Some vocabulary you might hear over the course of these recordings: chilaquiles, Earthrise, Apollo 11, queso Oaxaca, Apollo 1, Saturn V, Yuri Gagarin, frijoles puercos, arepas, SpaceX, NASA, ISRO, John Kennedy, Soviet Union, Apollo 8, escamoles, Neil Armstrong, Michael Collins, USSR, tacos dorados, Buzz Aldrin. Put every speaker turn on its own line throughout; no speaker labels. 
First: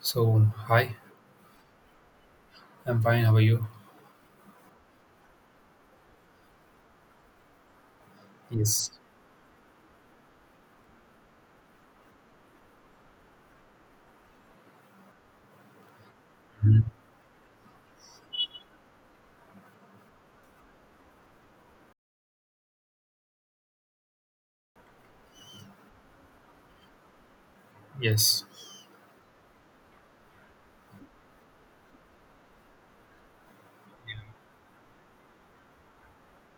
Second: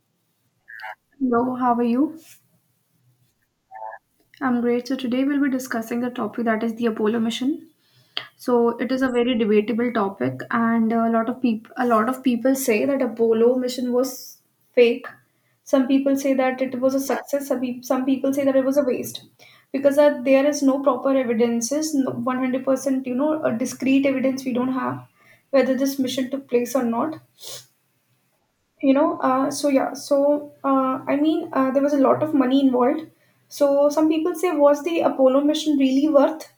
So, hi,
Hello, how are you?
I'm fine. How are you?
I'm great. So today we'll be discussing a topic that is the Apollo mission. So
Yes.
it is a very debatable topic, and a lot of people say that Apollo mission was fake. Some people say that it
Mhm.
was a success. Some people say that it was a waste because there is no proper evidences, no, 100% a discrete evidence we don't have whether this mission took place or not.
Yes.
You know so yeah so I mean There was a lot of money involved, so some people say, was the Apollo mission really worth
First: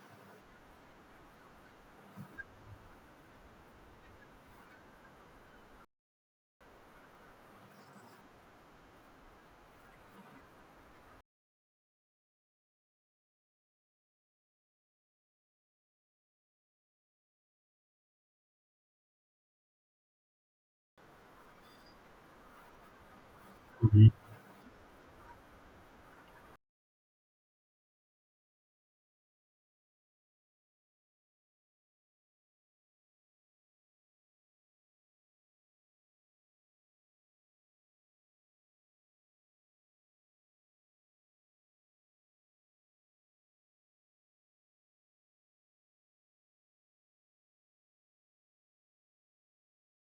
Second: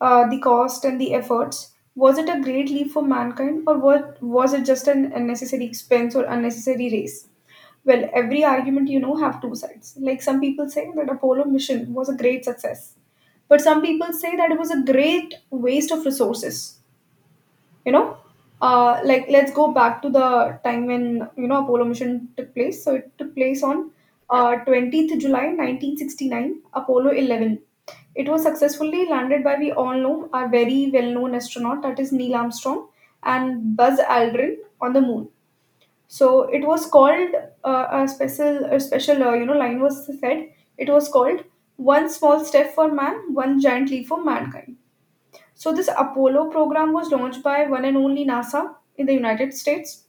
the cost and the efforts? Was it a great leap for mankind, or what was it? Just an unnecessary expense or unnecessary race? Well, every argument have two sides. Like some people say that Apollo mission was a great success, but some people say that it was a great waste of resources, you know. Like, let's go back to the time when, you know, Apollo mission took place. So it took place on
Mhm.
20th July 1969, Apollo 11. It was successfully landed by, we all know, our very well known astronaut, that is Neil Armstrong and Buzz Aldrin, on the moon. So it was called a special you know, line was said. It was called, one small step for man, one giant leap for mankind. So this Apollo program was launched by one and only NASA in the United States.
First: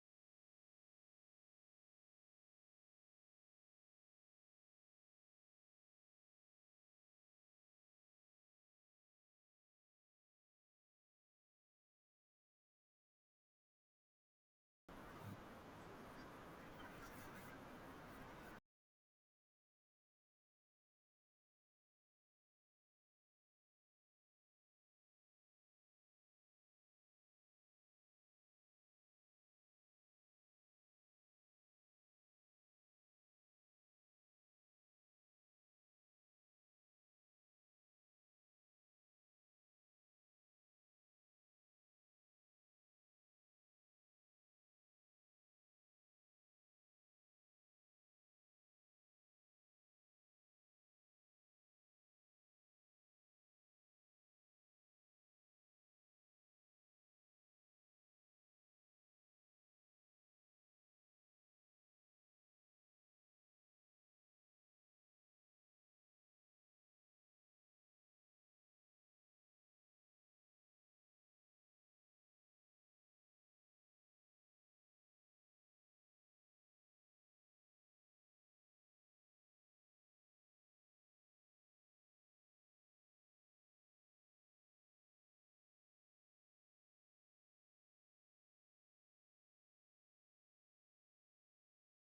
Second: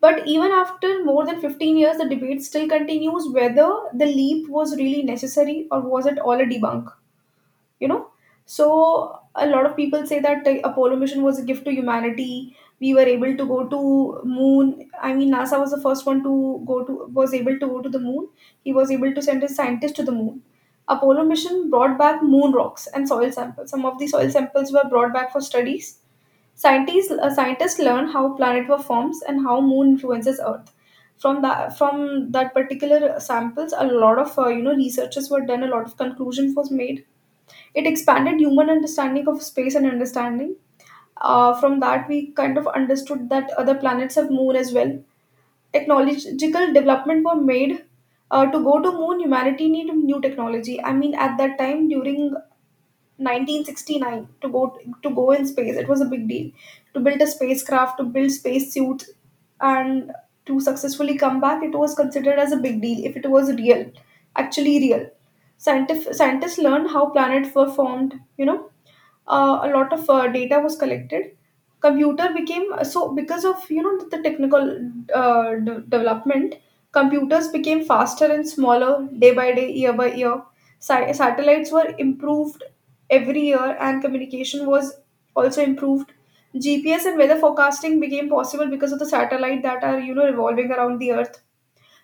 But even after more than 15 years, the debate still continues whether the leap was really necessary, or was it all a debunk, you know. So a lot of people say that the Apollo mission was a gift to humanity. We were able to go to moon. I mean, NASA was the first one to go to was able to go to the moon. He was able to send his scientists to the moon. Apollo mission brought back moon rocks and soil samples. Some of the soil samples were brought back for studies. Scientists learned how planet were forms and how moon influences earth. From that particular samples, a lot of researches were done, a lot of conclusions was made. It expanded human understanding of space and understanding. From that, we kind of understood that other planets have moon as well. Technological development were made. To go to moon, humanity needed new technology. I mean, at that time, during 1969, to go in space, it was a big deal. To build a spacecraft, to build space suits, and to successfully come back, it was considered as a big deal, if it was real, actually real. Scientists learned how planets were formed, you know. A lot of data was collected. Computer became, so because of, you know, the technical development, computers became faster and smaller day by day, year by year. Satellites were improved every year, and communication was also improved. GPS and weather forecasting became possible because of the satellite that are, you know, revolving around the earth.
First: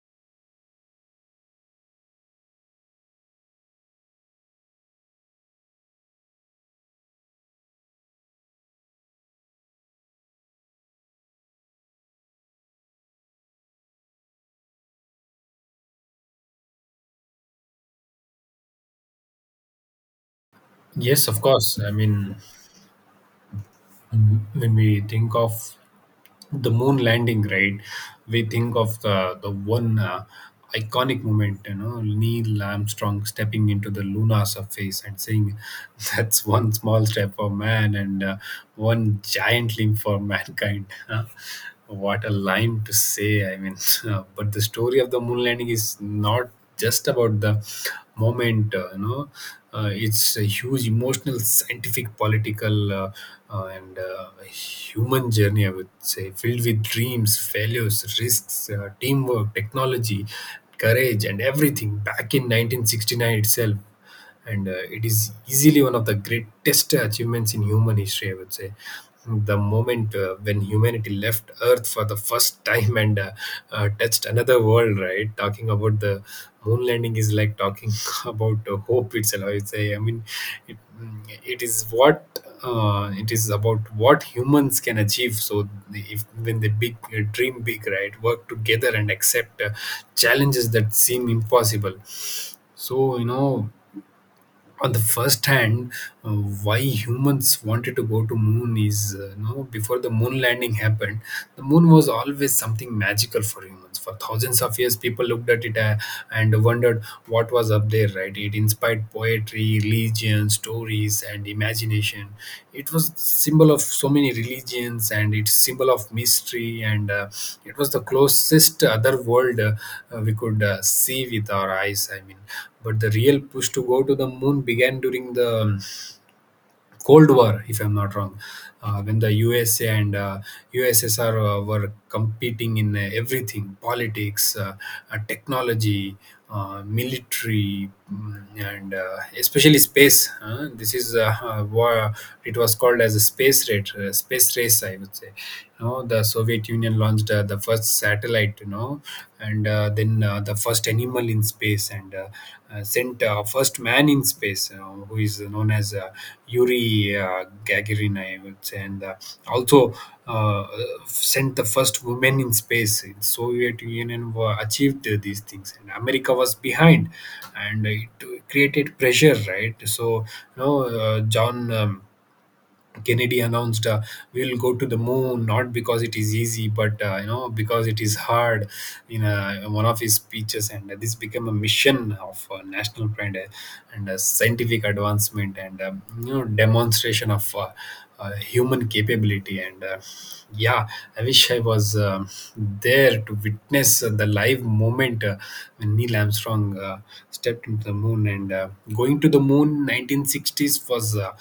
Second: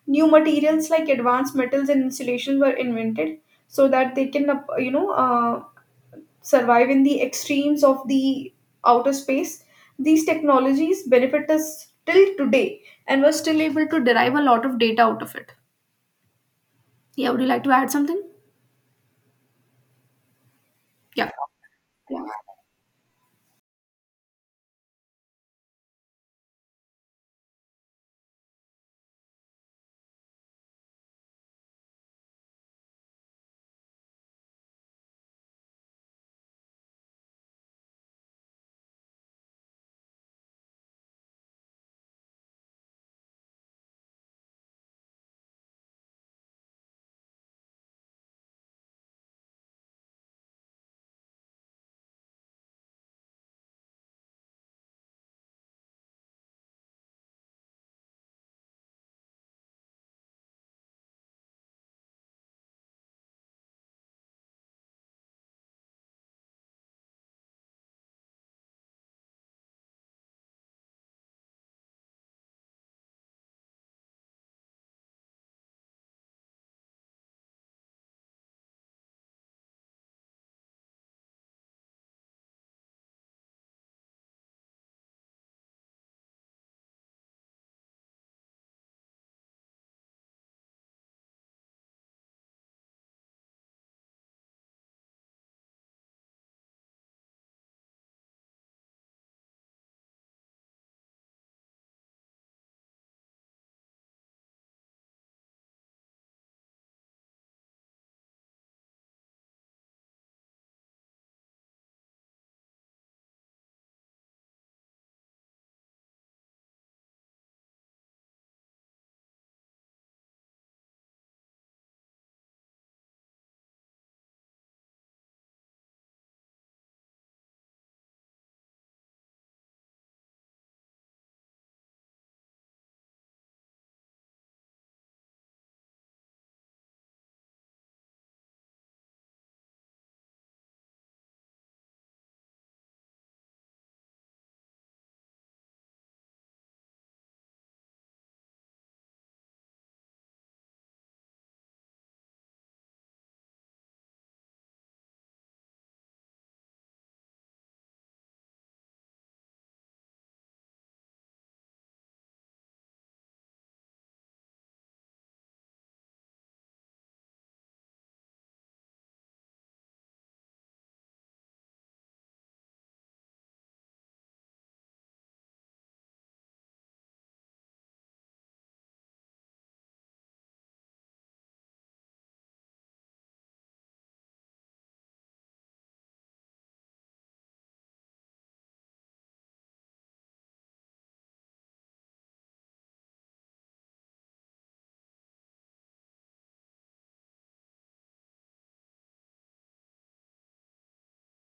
New materials like advanced metals and insulation were invented so that they can survive in the extremes of the outer space. These technologies benefit us till today, and we're still able to derive a lot of data out of it. Yeah, would you like to add something?
Yes,
Yeah,
of course. I mean, when we think of the moon landing, right, we think of the one iconic moment, you know, Neil Armstrong stepping into the lunar surface and saying, that's one small step for man and one giant leap for mankind. Huh? What a line to say. I mean, but the story of the moon landing is not just about the moment. It's a huge emotional scientific political and human journey, I would say, filled with dreams, failures, risks, teamwork, technology, courage, and everything back in 1969 itself. And it is easily one of the greatest achievements in human history, I would say. The moment when humanity left earth for the first time and touched another world, right? Talking about the moon landing is like talking about hope itself, I would say. I mean, it is what it is about, what humans can achieve. So if when they big dream big, right, work together and accept challenges that seem impossible. So you know, on the first hand, why humans wanted to go to moon is, you know, before the moon landing happened, the moon was always something magical for humans. For thousands of years, people looked at it and wondered what was up there, right? It inspired poetry, religion, stories, and imagination. It was symbol of so many religions, and it's symbol of mystery, and it was the closest other world we could see with our eyes. I mean, but the real push to go to the moon began during the Cold War, if I'm not wrong, when the USA and USSR were competing in everything: politics, technology, military, and especially space. Huh? This is what it was called as a space race, I would say. You know, the Soviet Union launched the first satellite, you know, and then the first animal in space, and sent first man in space, who is known as Yuri uh, Gagarin, I would say, and also uh, sent the first woman in space in Soviet Union were achieved these things. And America was behind, and it created pressure, right? So you know, John Kennedy announced, we'll go to the moon not because it is easy but you know, because it is hard, in one of his speeches. And this became a mission of national pride and a scientific advancement and you know, demonstration of human capability and yeah, I wish I was there to witness the live moment when Neil Armstrong stepped into the moon, and going to the moon 1960s was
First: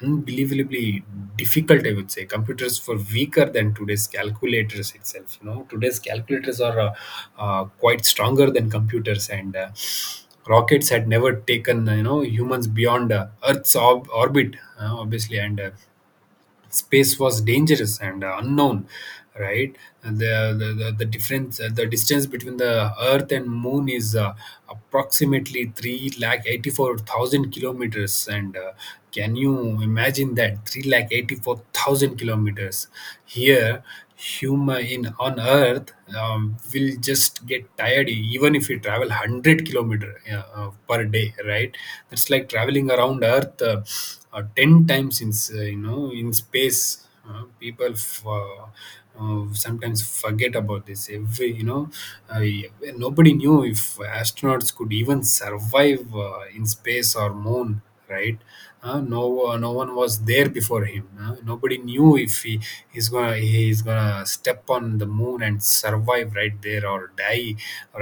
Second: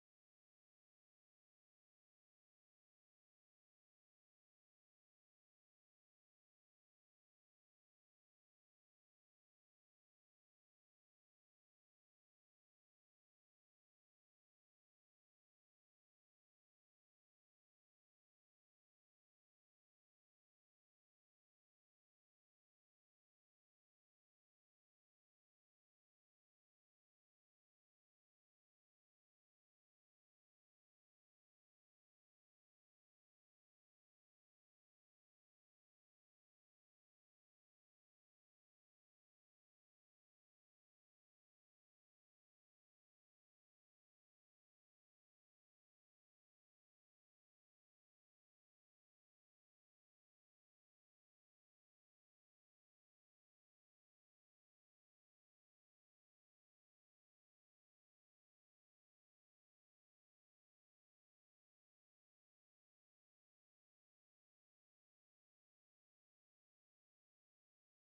unbelievably difficult, I would say. Computers were weaker than today's calculators itself. You know, today's calculators are quite stronger than computers, and rockets had never taken, you know, humans beyond earth's orbit, obviously, and space was dangerous and unknown, right? And the difference, the distance between the earth and moon is approximately 3 lakh 84,000 kilometers, and can you imagine that? 3 lakh 84,000 kilometers here. Human on earth will just get tired, even if you travel 100 kilometer per day, right? That's like traveling around earth 10 times in you know, in space people sometimes forget about this every you know, uh, e, nobody knew if astronauts could even survive in space or moon, right? No one was there before him. Nobody knew if he's gonna step on the moon and survive right there or die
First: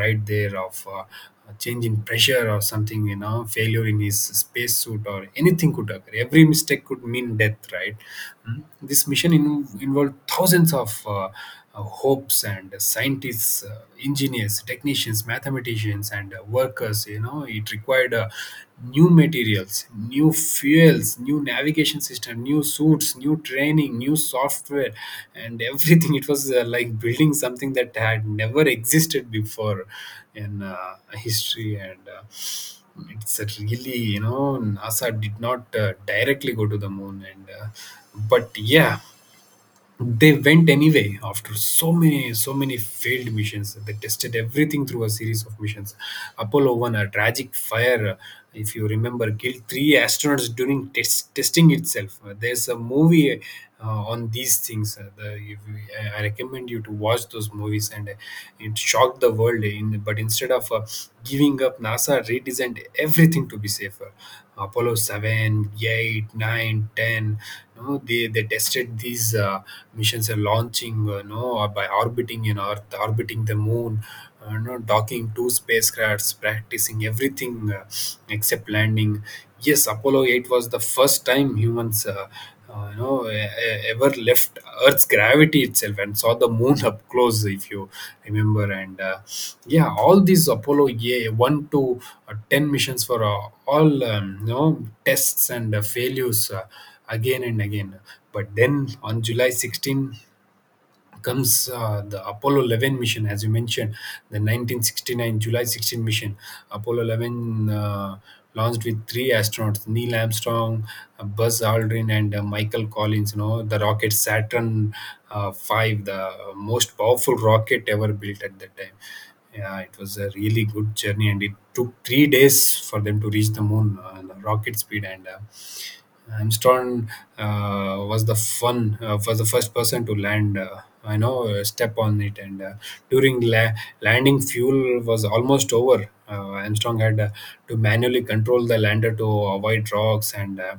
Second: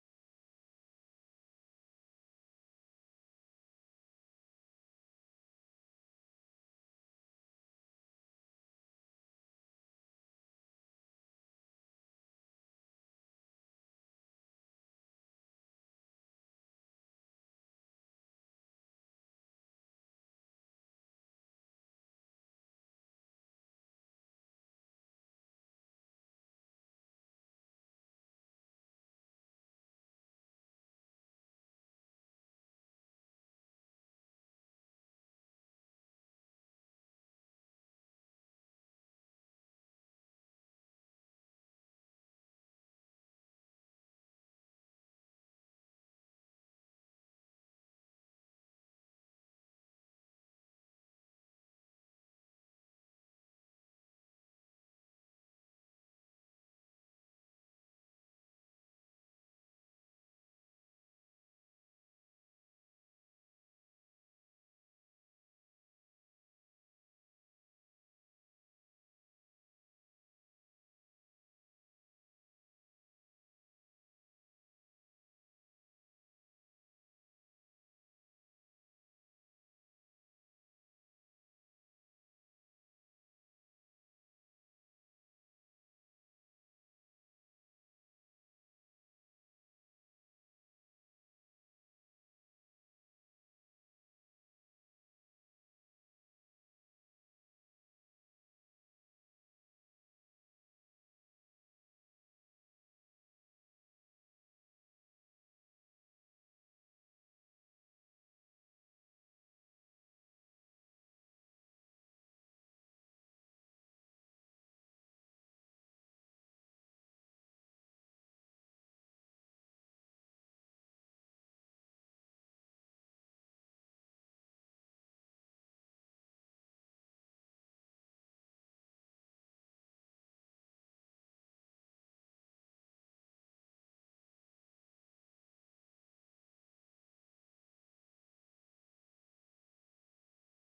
right there of a change in pressure or something. You know, failure in his spacesuit or anything could occur. Every mistake could mean death, right? Mm. This mission involved thousands of. Hopes and scientists, engineers, technicians, mathematicians, and workers. You know, it required new materials, new fuels, new navigation system, new suits, new training, new software, and everything. It was like building something that had never existed before in history and. It's a really you know NASA did not directly go to the moon, and but yeah, they went anyway after so many failed missions. They tested everything through a series of missions. Apollo 1, a tragic fire, if you remember, killed three astronauts during testing itself. There's a movie on these things. If you, I recommend you to watch those movies, and it shocked the world in, but instead of giving up, NASA redesigned everything to be safer. Apollo seven, eight, nine, ten. 8, you know, they tested these missions are launching, you know, or by orbiting in Earth, orbiting the moon, you know, docking two spacecrafts, practicing everything except landing. Yes, Apollo 8 was the first time humans you know, ever left earth's gravity itself and saw the moon up close, if you remember, and yeah, all these apollo, yeah, 1 to 10 missions for all, you know, tests and failures again and again. But then on july 16 comes the Apollo 11 mission, as you mentioned, the 1969 July 16 mission. Apollo 11 launched with three astronauts: Neil Armstrong, Buzz Aldrin, and Michael Collins. You know, the rocket Saturn V, the most powerful rocket ever built at that time. Yeah, it was a really good journey, and it took 3 days for them to reach the moon on a rocket speed and. Armstrong was the first person to land. I know step on it, and during landing, fuel was almost over. Armstrong had to manually control the lander to avoid rocks, and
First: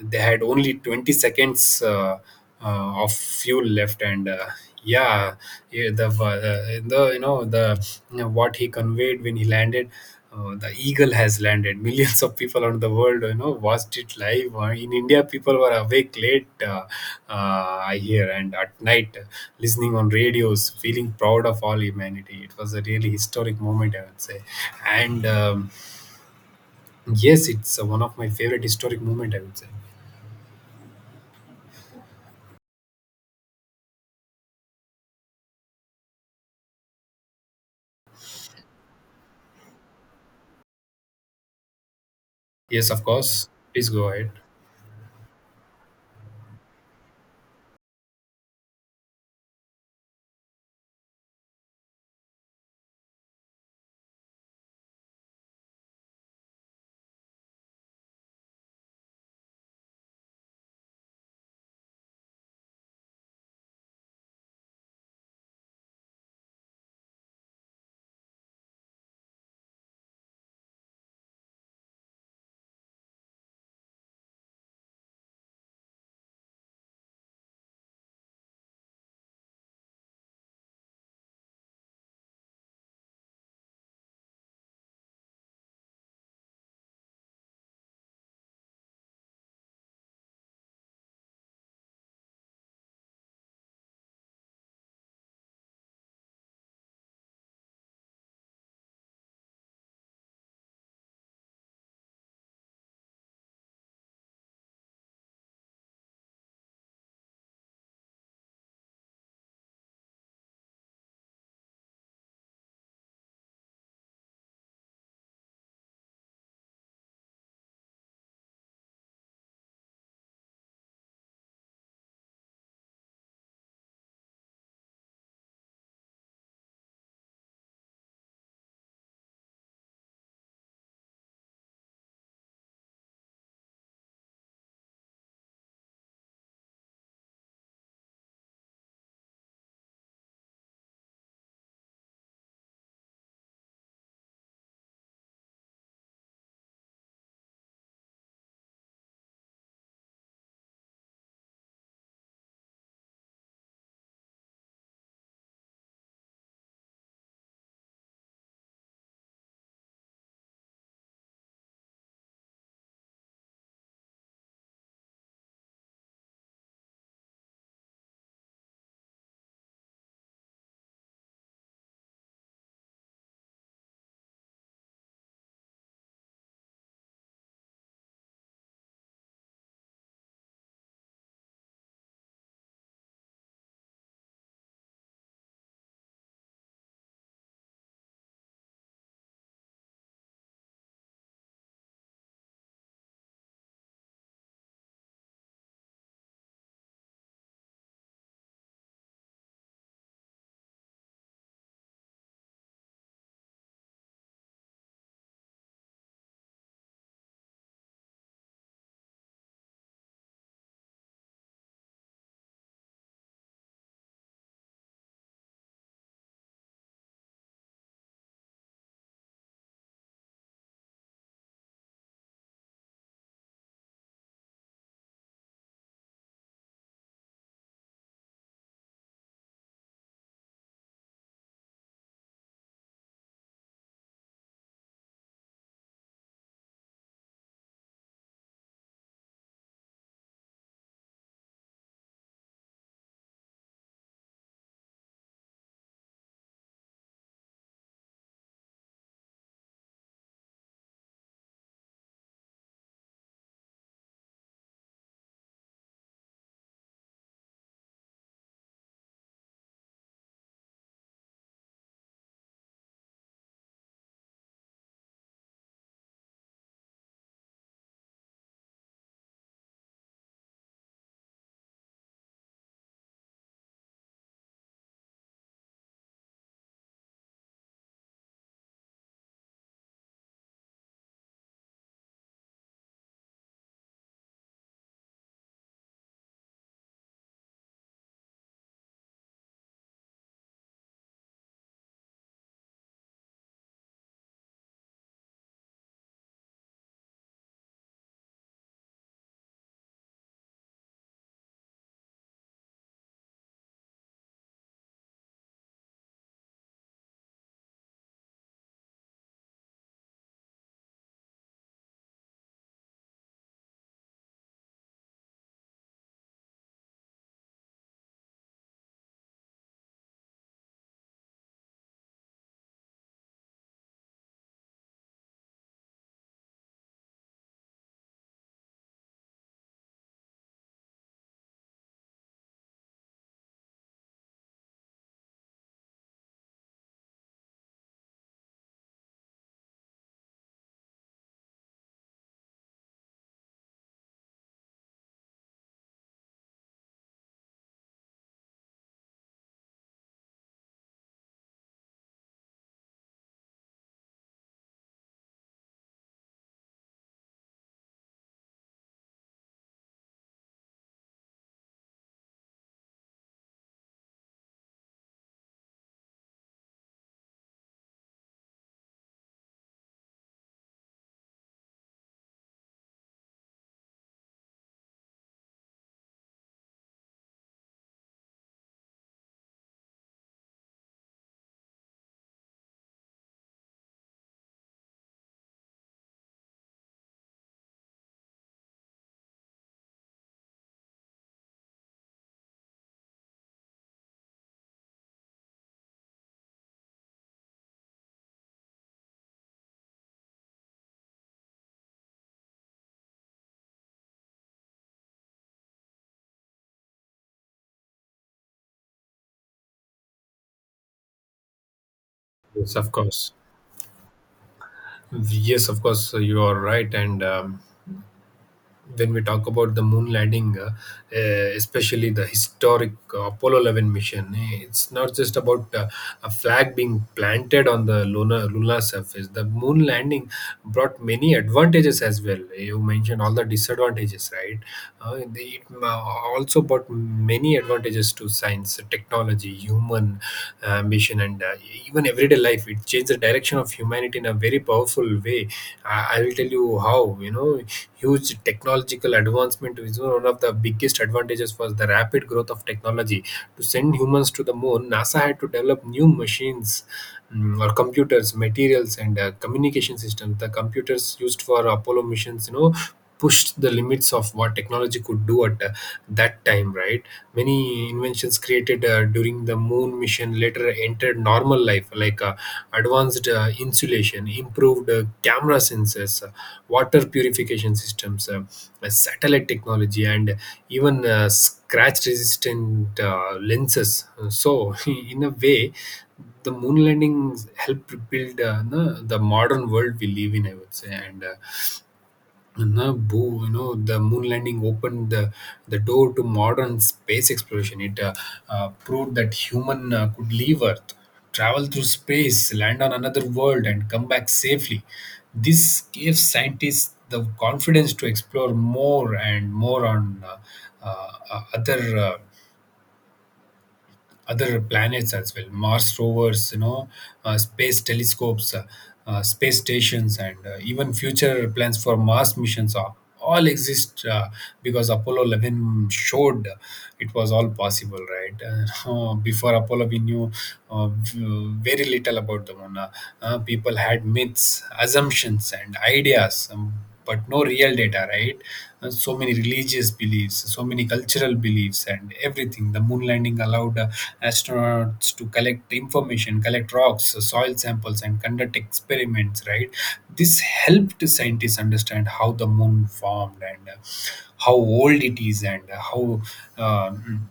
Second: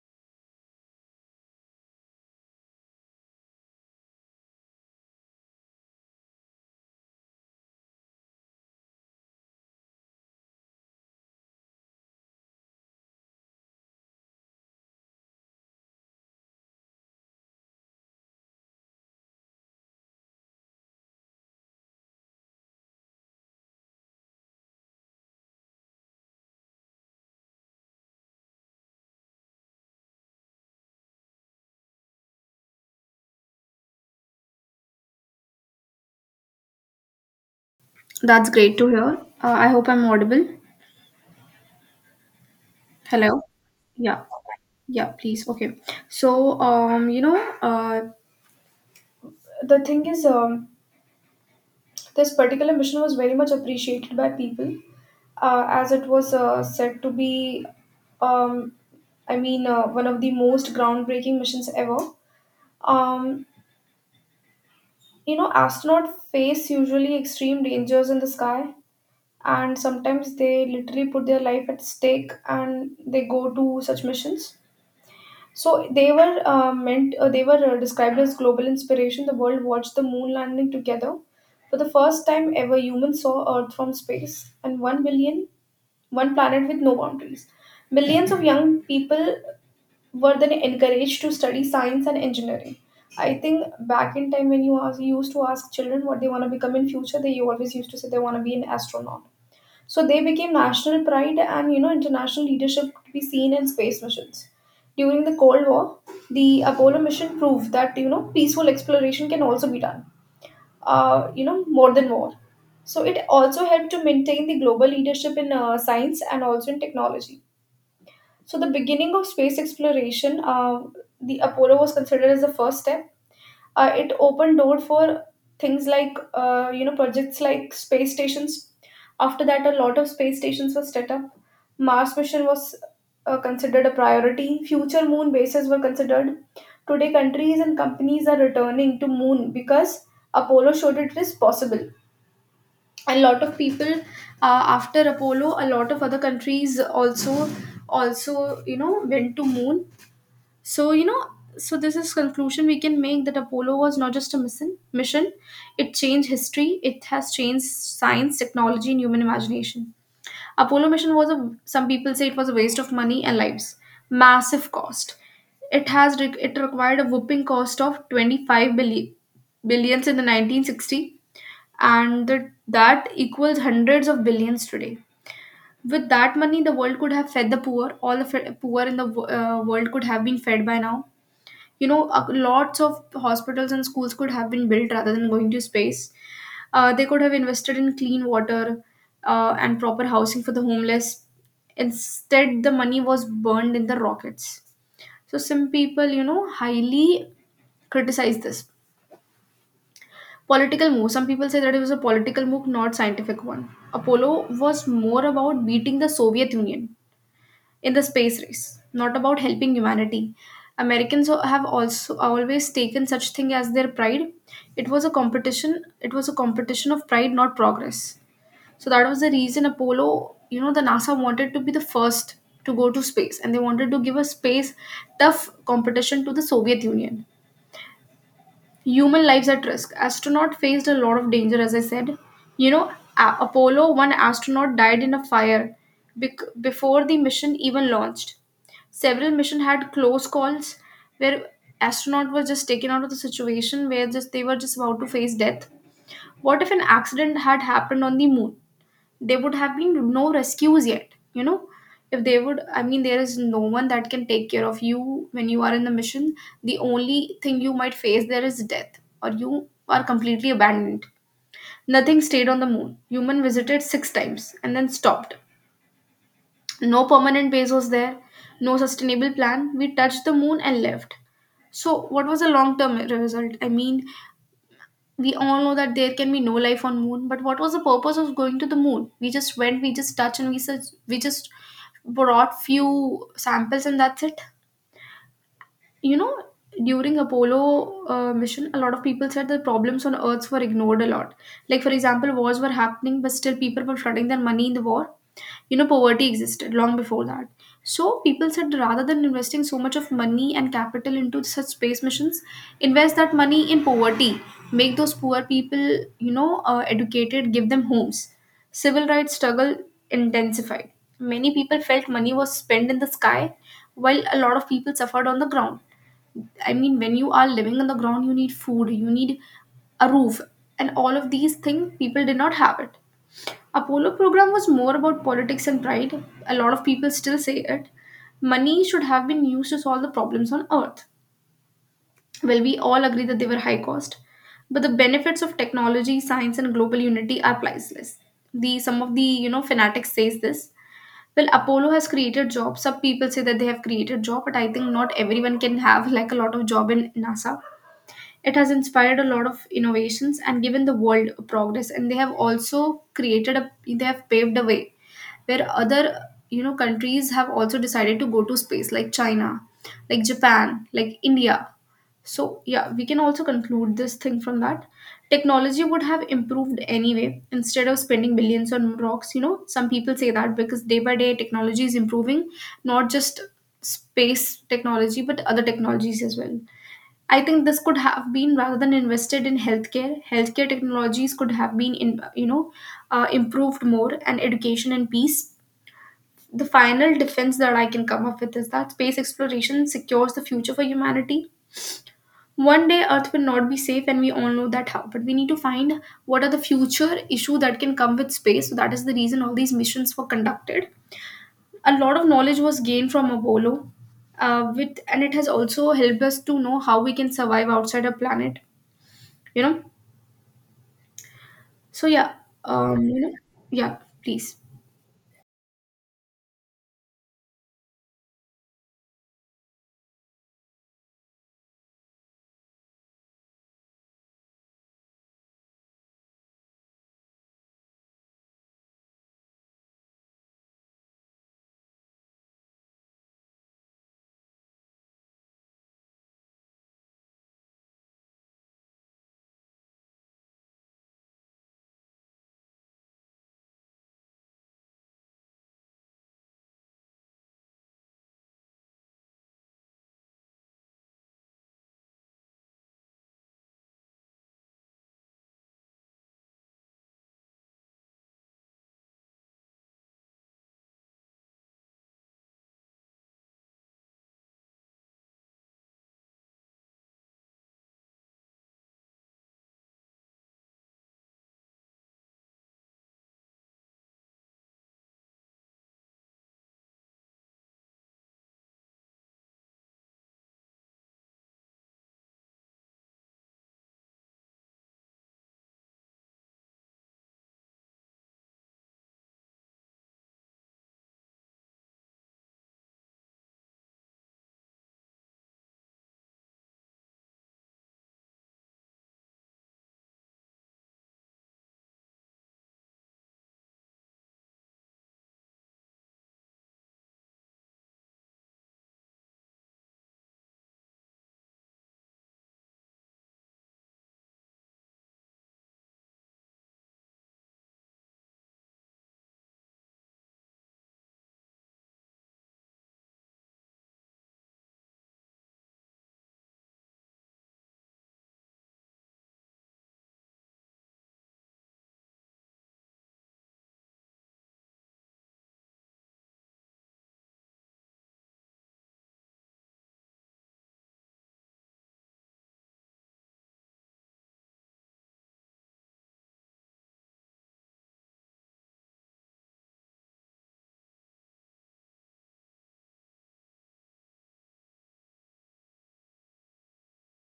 they had only 20 seconds. Of fuel left and yeah. Yeah, the what he conveyed when he landed, the eagle has landed. Millions of people around the world, you know, watched it live. In india people were awake late, I hear, and at night listening on radios, feeling proud of all humanity. It was a really historic moment, I would say, and yes, it's one of my favorite historic moment, I would say.
that's great to hear. I hope I'm audible.
Yes, of
Hello.
course, please go
Yeah.
ahead.
Yeah, please. Okay. So, the thing is, this particular mission was very much appreciated by people, as it was said to be, um, one of the most groundbreaking missions ever. Um, you know, astronauts face usually extreme dangers in the sky, and sometimes they literally put their life at stake and they go to such missions. So they were meant, they were described as global inspiration. The world watched the moon landing together. For the first time ever, humans saw Earth from space, and 1 billion, one planet with no boundaries. Millions of young people were then encouraged to study science and engineering. I think back in time when you used to ask children what they want to become in future, they always used to say they want to be an astronaut. So they became national pride, and you know, international leadership to be seen in space missions. During the Cold War, the Apollo mission proved that, you know, peaceful exploration can also be done. You know, more than war. So it also helped to maintain the global leadership in science and also in technology. So the beginning of space exploration, the Apollo was considered as the first step. It opened door for things like, projects like space stations. After that, a lot of space stations were set up. Mars mission was considered a priority. Future moon bases were considered. Today countries and companies are returning to moon because Apollo showed it is possible. A lot of people, after Apollo, a lot of other countries also, you know, went to moon. So, you know, so this is conclusion we can make, that Apollo was not just a mission. It changed history. It has changed science, technology, and human imagination. Apollo mission was a, some people say it was a waste of money and lives, massive cost. It required a whooping cost of billions in the 1960, and the, that equals hundreds of billions today. With that money, the world could have fed the poor. All the poor in the world could have been fed by now, you know. Lots of hospitals and schools could have been built rather than going to space. Uh, they could have invested in clean water, and proper housing for the homeless. Instead the money was burned in the rockets. So some people, you know, highly criticize this. Political move, some people say that it was a political move, not scientific one. Apollo was more about beating the Soviet Union in the space race, not about helping humanity. Americans have also always taken such thing as their pride. It was a competition. It was a competition of pride, not progress. So that was the reason Apollo, you know, the NASA wanted to be the first to go to space, and they wanted to give a space tough competition to the Soviet Union. Human lives at risk. Astronaut faced a lot of danger, as I said. You know, Apollo one astronaut died in a fire before the mission even launched. Several missions had close calls where astronaut was just taken out of the situation where just they were just about to face death. What if an accident had happened on the moon? There would have been no rescues yet, you know? If they would, I mean, there is no one that can take care of you when you are in the mission. The only thing you might face there is death, or you are completely abandoned. Nothing stayed on the moon. Human visited six times and then stopped. No permanent base was there, no sustainable plan. We touched the moon and left. So, what was the long term result? I mean, we all know that there can be no life on moon, but what was the purpose of going to the moon? We just went, we just touched, and we just brought few samples, and that's it. You know, during Apollo mission, a lot of people said the problems on Earth were ignored a lot. Like for example, wars were happening, but still people were flooding their money in the war. You know, poverty existed long before that. So people said, rather than investing so much of money and capital into such space missions, invest that money in poverty. Make those poor people, you know, educated, give them homes. Civil rights struggle intensified. Many people felt money was spent in the sky while a lot of people suffered on the ground. I mean, when you are living on the ground, you need food, you need a roof, and all of these things people did not have it. Apollo program was more about politics and pride. A lot of people still say it. Money should have been used to solve the problems on Earth. Well, we all agree that they were high cost, but the benefits of technology, science, and global unity are priceless. The some of the, you know, fanatics says this. Well, Apollo has created jobs. Some people say that they have created job, but I think not everyone can have like a lot of job in NASA. It has inspired a lot of innovations and given the world progress. And they have also they have paved a way where other countries have also decided to go to space, like China, like Japan, like India. So, yeah, we can also conclude this thing from that. Technology would have improved anyway instead of spending billions on rocks. You know, some people say that because day by day technology is improving, not just space technology, but other technologies as well. I think this could have been rather than invested in healthcare. Healthcare technologies could have been in you know improved more, and education and peace. The final defense that I can come up with is that space exploration secures the future for humanity. One day Earth will not be safe, and we all know that how. But we need to find what are the future issue that can come with space. So that is the reason all these missions were conducted. A lot of knowledge was gained from Apollo, with and it has also helped us to know how we can survive outside our planet you know so yeah
Yes, of
um you
course.
know yeah, please.
Yes, of course, you are right. And when we talk about the moon landing, uh, especially the historic Apollo 11 mission, eh, it's not just about a flag being planted on the lunar surface. The moon landing brought many advantages as well. You mentioned all the disadvantages, right? It also brought many advantages to science, technology, human ambition, and even everyday life. It changed change the direction of humanity in a very powerful way. I will tell you how. You know, huge technological advancement is one of the biggest advantages was the rapid growth of technology. To send humans to the moon, NASA had to develop new machines, or computers, materials, and communication systems. The computers used for Apollo missions, you know, pushed the limits of what technology could do at that time, right? Many inventions created during the moon mission later entered normal life, like advanced insulation, improved camera sensors, water purification systems, satellite technology, and even scratch resistant lenses. So in a way, the moon landings helped build, the modern world we live in, I would say. And and now, boo, you know, the moon landing opened the door to modern space exploration. It proved that human could leave Earth, travel through space, land on another world, and come back safely. This gave scientists the confidence to explore more and more on uh, uh, other. Uh, other planets as well. Mars rovers, you know, space telescopes, space stations, and even future plans for mars missions are all exist because Apollo 11 showed it was all possible, right? Before apollo we knew very little about the moon. People had myths, assumptions, and ideas. But no real data, right? And so many religious beliefs, so many cultural beliefs, and everything. The moon landing allowed astronauts to collect information, collect rocks, soil samples, and conduct experiments, right? This helped scientists understand how the moon formed and how old it is and how. Um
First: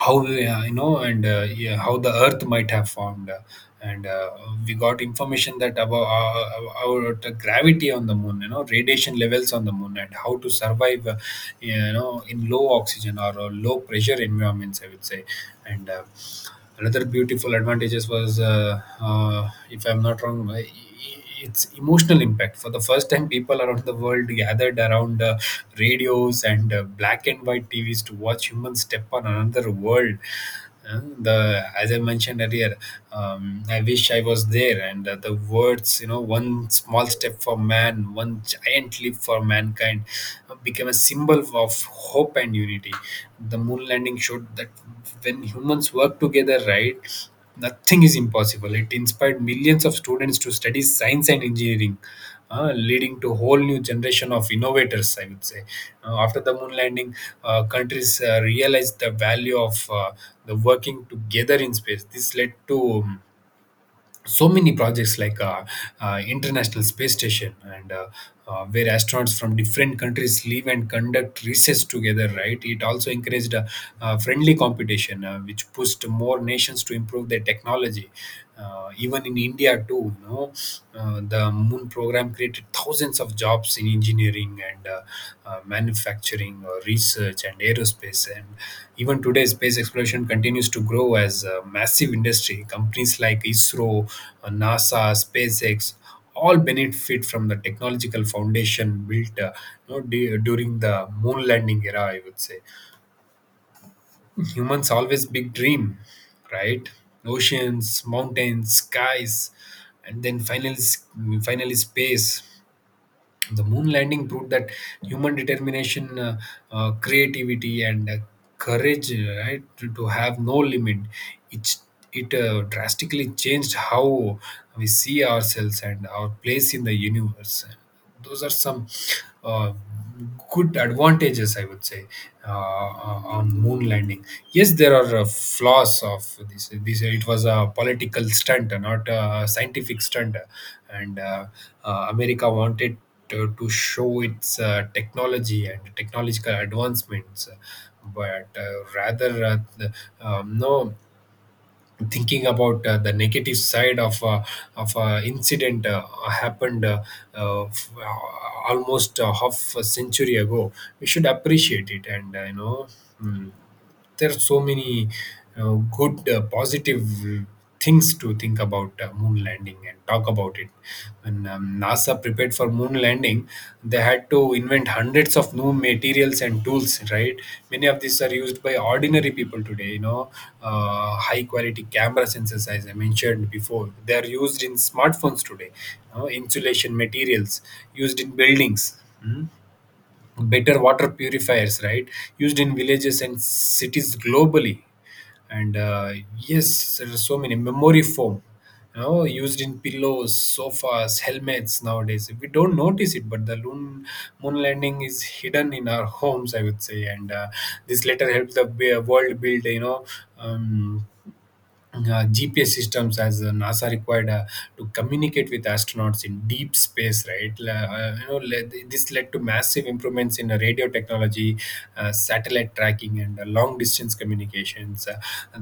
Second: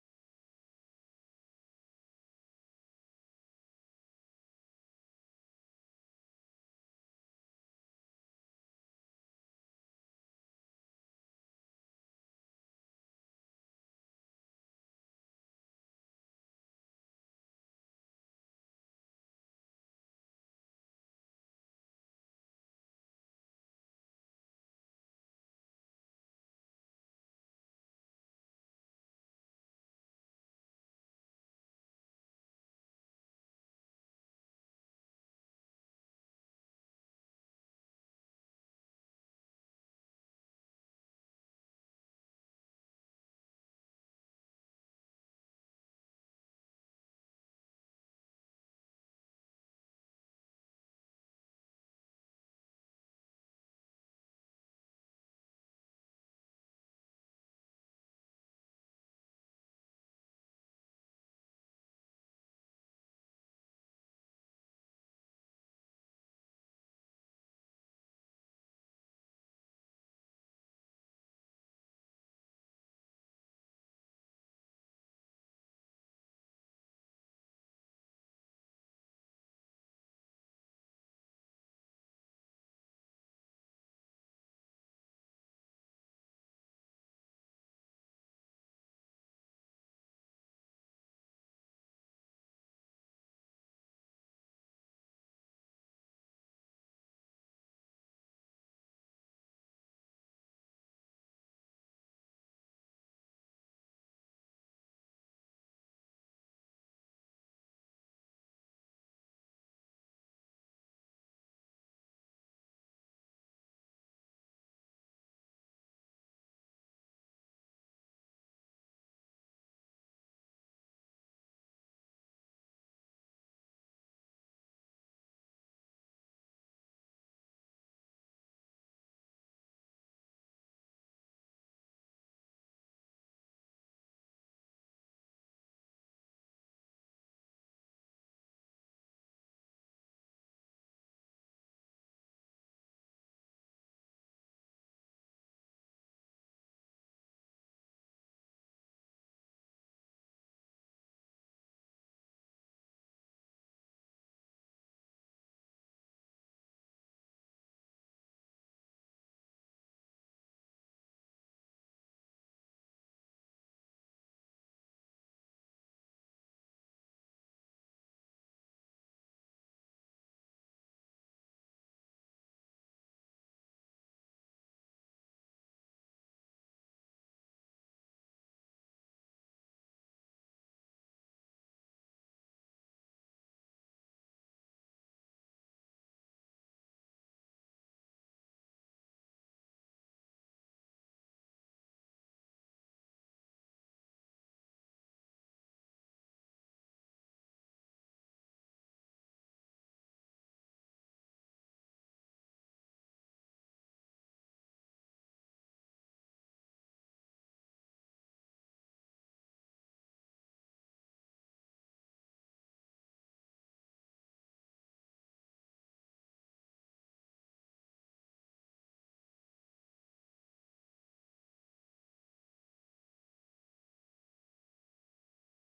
how we, how the earth might have formed and We got information that about our the gravity on the moon, you know, radiation levels on the moon, and how to survive, you know, in low oxygen or low pressure environments, I would say. And uh, another beautiful advantages was if I'm not wrong, its emotional impact. For the first time, people around the world gathered around radios and black and white TVs to watch humans step on another world. The as I mentioned earlier, I wish I was there. And the words, you know, one small step for man, one giant leap for mankind, became a symbol of hope and unity. The moon landing showed that when humans work together, right? Nothing is impossible. It inspired millions of students to study science and engineering, leading to whole new generation of innovators, I would say. After the moon landing, countries realized the value of the working together in space. This led to so many projects like international space station and where astronauts from different countries live and conduct research together, right? It also encouraged friendly competition, which pushed more nations to improve their technology, even in India too, you know. The moon program created thousands of jobs, jobs in engineering and manufacturing or research and aerospace. And even today, space exploration continues to grow as a massive industry. Companies like ISRO, NASA, SpaceX all benefit from the technological foundation built, you know, during the moon landing era, I would say. Humans always big dream, right? Oceans, mountains, skies, and then finally space. The moon landing proved that human determination, creativity, and courage, right, to have no limit. It it drastically changed how we see ourselves and our place in the universe. Those are some. Uh, Good advantages, I would say, on moon landing. Yes, there are flaws of this. It was a political stunt, not a scientific stunt, and America wanted to show its technology and technological advancements, but rather uh, the- no thinking about the negative side of incident happened, almost half a century ago. We should appreciate it and, you know, mm, there's so many uh, good, positive things to think about, moon landing, and talk about it. When NASA prepared for moon landing, they had to invent hundreds of new materials and tools. Right, many of these are used by ordinary people today. You know, high quality camera sensors, as I mentioned before, they are used in smartphones today. You know, insulation materials used in buildings. Mm Better water purifiers, right, used in villages and cities globally. And Yes, there are so many memory foam, you know, used in pillows, sofas, helmets. Nowadays we don't notice it, but moon landing is hidden in our homes, I would say. And This letter helps the world build, you know, um, GPS systems, as NASA required to communicate with astronauts in deep space, right? You know, this led to massive improvements in radio technology, satellite tracking, and long distance communications.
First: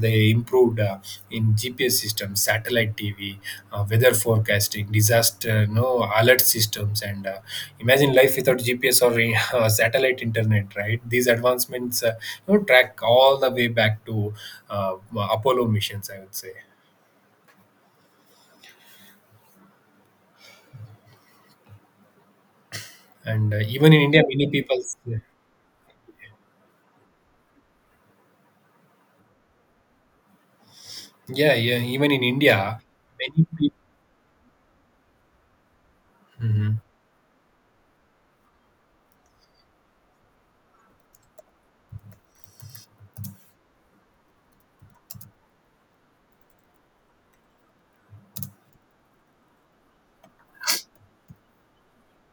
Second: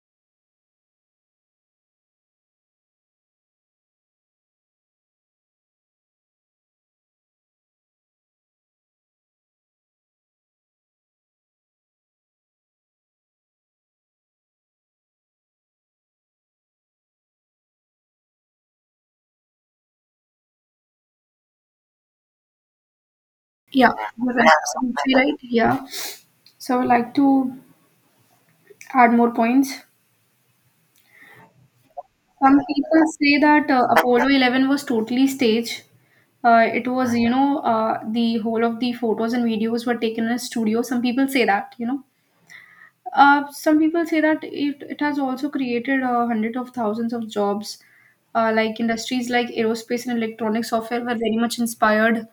They improved in GPS system, satellite TV, weather forecasting, disaster no alert systems, and imagine life without GPS or satellite internet. Right, these advancements, you know, track all the way back to Apollo missions, I would say. And Even
Yeah,
in India,
all
many
right.
people.
Sounds right. Yeah, so I would like to add more points.
Yeah, yeah, even in
Some
India,
people say
many
that
people.
Apollo 11 was totally staged.
Mm-hmm.
It was, the whole of the photos and videos were taken in a studio, some people say that. Some people say that it has also created hundreds of thousands of jobs. Like industries like aerospace and electronic software were very much inspired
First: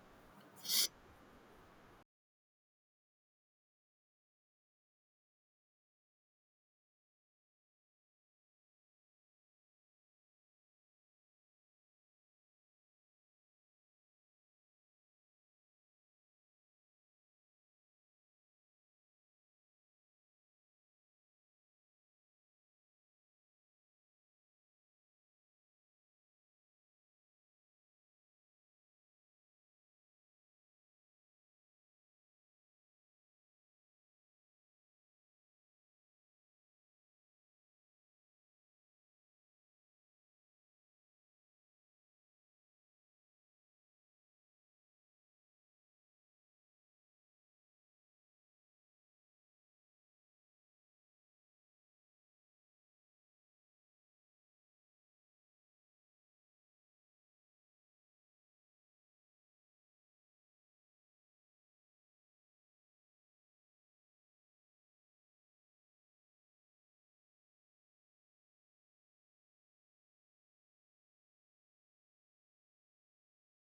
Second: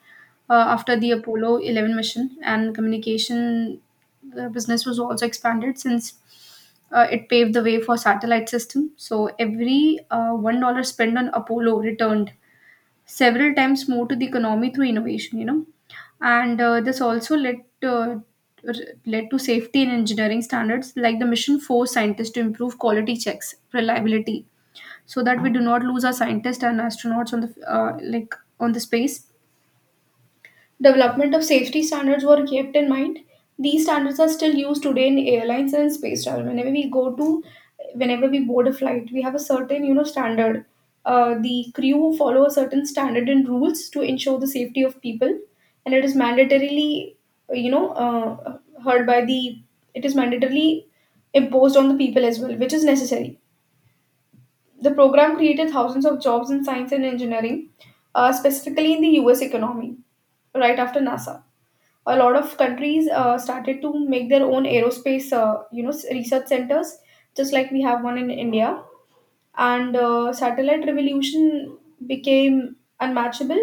after the Apollo 11 mission, and communication business was also expanded since it paved the way for satellite system. So every $1 spent on Apollo returned several times more to the economy through innovation, you know. And this also led uh, led to safety and engineering standards, like the mission forced scientists to improve quality checks, reliability, so that we do not lose our scientists and astronauts on the like on the space. Development of safety standards were kept in mind. These standards are still used today in airlines and space travel. Whenever we board a flight, we have a certain, you know, standard. The crew follow a certain standard and rules to ensure the safety of people, and it is mandatorily you know heard by the it is mandatorily imposed on the people as well, which is necessary. The program created thousands of jobs in science and engineering, specifically in the U.S. economy right after NASA. A lot of countries started to make their own aerospace, research centers, just like we have one in India. And satellite revolution became unmatchable.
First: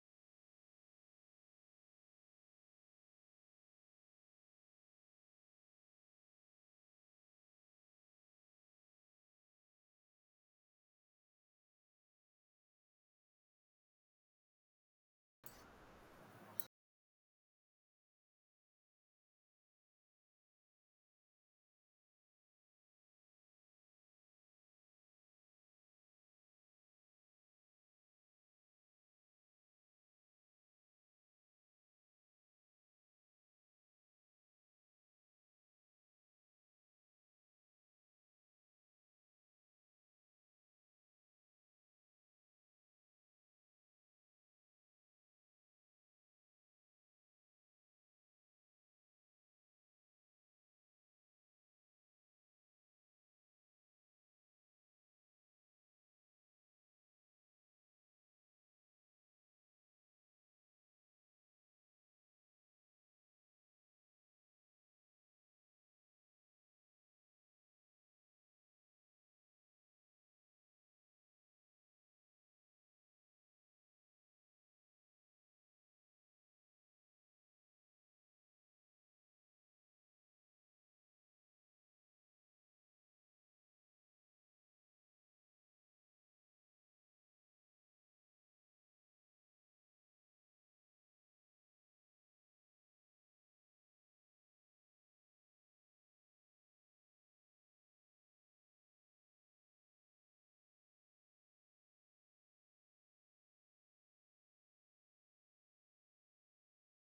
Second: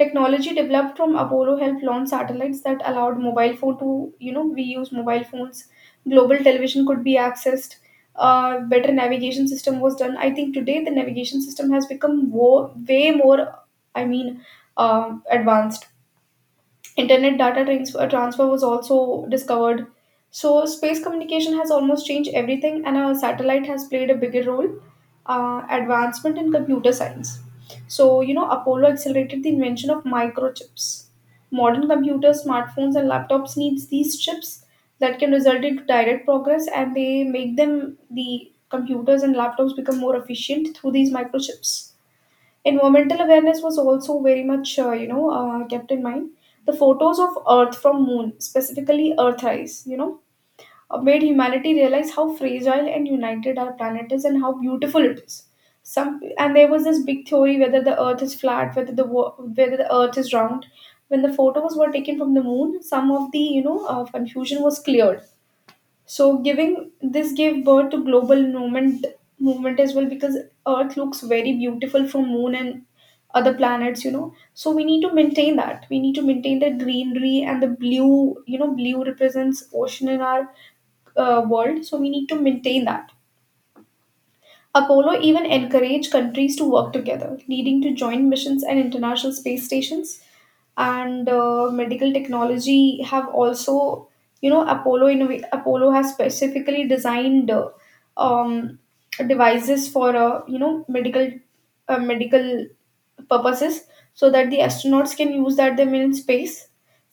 Technology developed from Apollo helped launch satellites that allowed mobile phone to, you know, we use mobile phones. Global television could be accessed. Better navigation system was done. I think today the navigation system has become way more, i mean uh, advanced. Internet data transfer was also discovered. So, space communication has almost changed everything, and a satellite has played a bigger role. Advancement in computer science. So, you know, Apollo accelerated the invention of microchips. Modern computers, smartphones, and laptops needs these chips that can result into direct progress, and they make them the computers and laptops become more efficient through these microchips. Environmental awareness was also very much, kept in mind. The photos of Earth from Moon, specifically Earthrise, you know, made humanity realize how fragile and united our planet is and how beautiful it is. Some and there was this big theory whether the Earth is flat, whether the Earth is round. When the photos were taken from the Moon, some of the confusion was cleared. So giving this gave birth to global movement as well, because Earth looks very beautiful from Moon and other planets, you know. So we need to maintain that, we need to maintain the greenery and the blue, you know, blue represents ocean in our world, so we need to maintain that. Apollo even encouraged countries to work together, leading to joint missions and international space stations. And medical technology have also, you know, Apollo has specifically designed, um, devices for, medical, medical purposes, so that the astronauts can use that them in space.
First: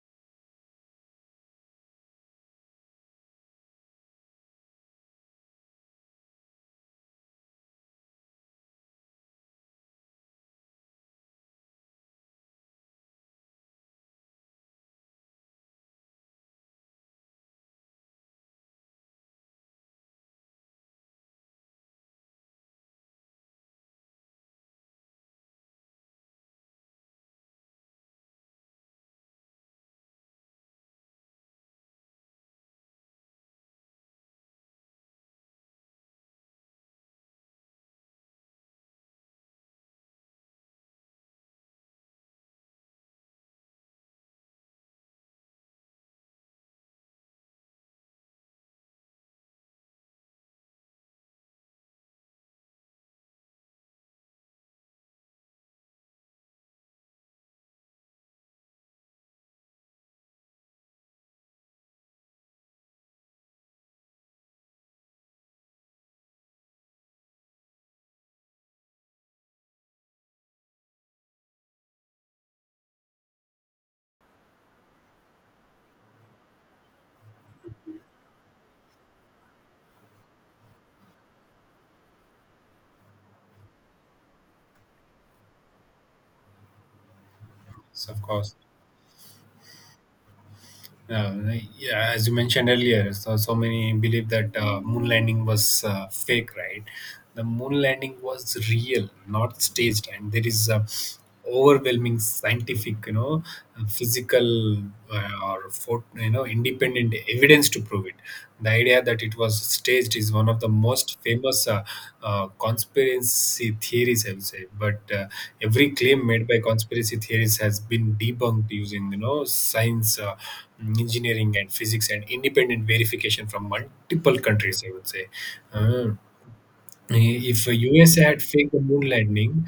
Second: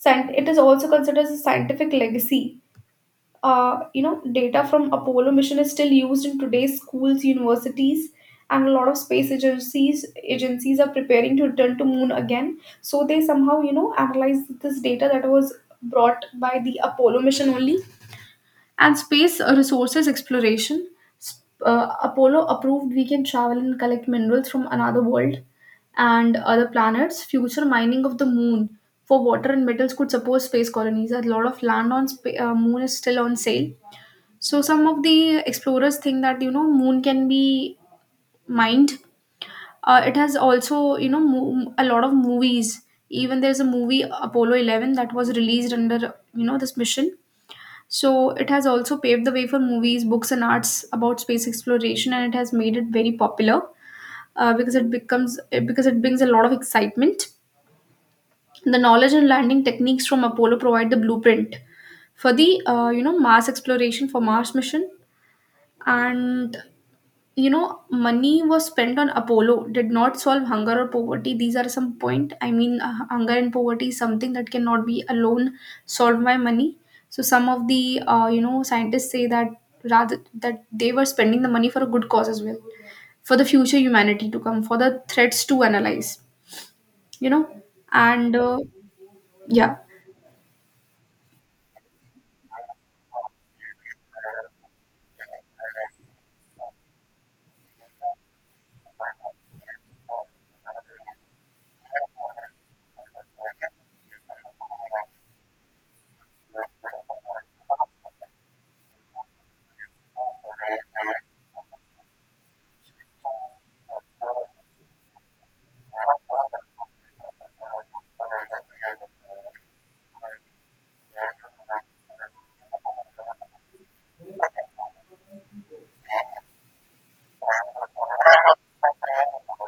It is also considered as a scientific legacy. You know, data from Apollo mission is still used in today's schools, universities, and a lot of space agencies are preparing to return to moon again, so they somehow, you know, analyze this data that was brought by the Apollo mission only. And space resources exploration. Apollo approved we can travel and collect minerals from another world and other planets. Future mining of the moon for water and metals could support space colonies. A lot of land on moon is still on sale, so some of the explorers think that, you know, moon can be mined. It has also, you know, a lot of movies. Even there's a movie Apollo 11 that was released under, you know, this mission. So it has also paved the way for movies, books, and arts about space exploration, and it has made it very popular uh, because it becomes because it brings a lot of excitement. The knowledge and landing techniques from Apollo provide the blueprint for the you know Mars exploration, for Mars mission. And you know, money was spent on Apollo did not solve hunger or poverty. These are some point, hunger and poverty is something that cannot be alone solved by money. So some of the scientists say that rather that they were spending the money for a good cause as well, for the future humanity to come, for the threats to analyze, you know.
Yes, of
And
course.
Yeah,
Uh, yeah, as you mentioned earlier, so many believe that moon landing was fake, right? The moon landing was real, not staged, and there is a overwhelming scientific, you know, physical you know independent evidence to prove it. The idea that it was staged is one of the most famous conspiracy theories, I would say. But every claim made by conspiracy theories has been debunked using, you know, science, engineering, and physics, and independent verification from multiple countries, I would say. Uh, if USA had faked the moon landing,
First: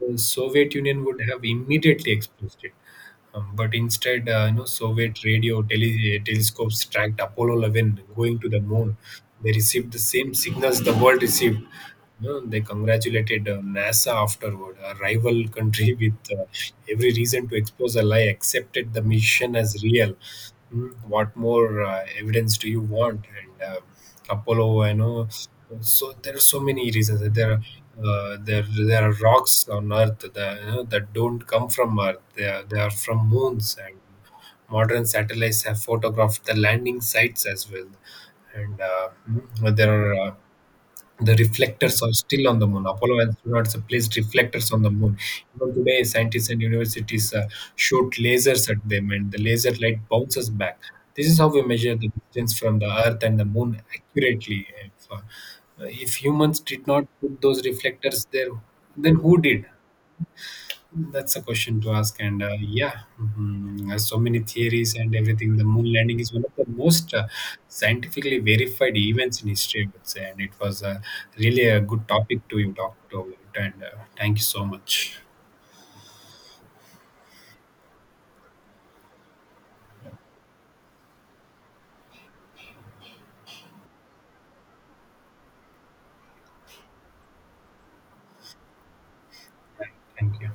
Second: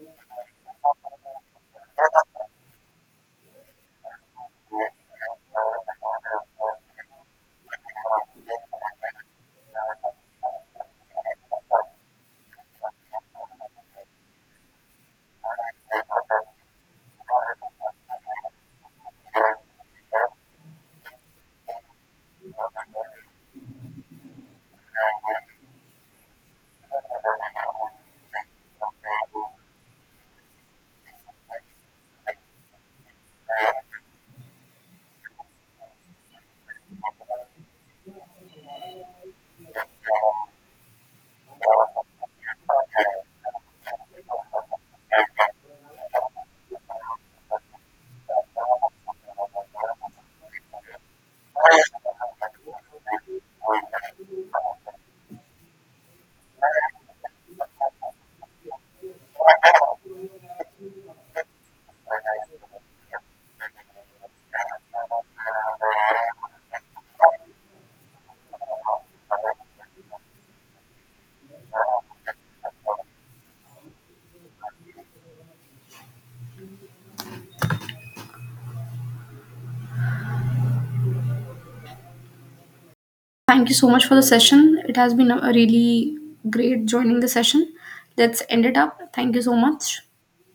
the Soviet Union would have immediately exposed it. But instead, you know, Soviet radio telescopes tracked Apollo 11 going to the moon. They received the same signals the world received. You know, they congratulated, NASA afterward. A rival country with every reason to expose a lie accepted the mission as real. What more evidence do you want? And Apollo. I know. So there are so many reasons. There are rocks on Earth that, you know, that don't come from Earth. They are from moons, and modern satellites have photographed the landing sites as well. And there are the reflectors are still on the moon. Apollo astronauts placed reflectors on the moon. Even today, scientists and universities shoot lasers at them, and the laser light bounces back. This is how we measure the distance from the Earth and the moon accurately. If humans did not put those reflectors there, then who did? That's a question to ask, and, yeah, mhm, there's so many theories and everything. The moon landing is one of the most scientifically verified events in history, I would say, and it was really a good topic to you talk to about. And thank you so much.
thank you so much for the session. It has been a really great joining the session. Let's end it up. Thank you so much.
Thank you.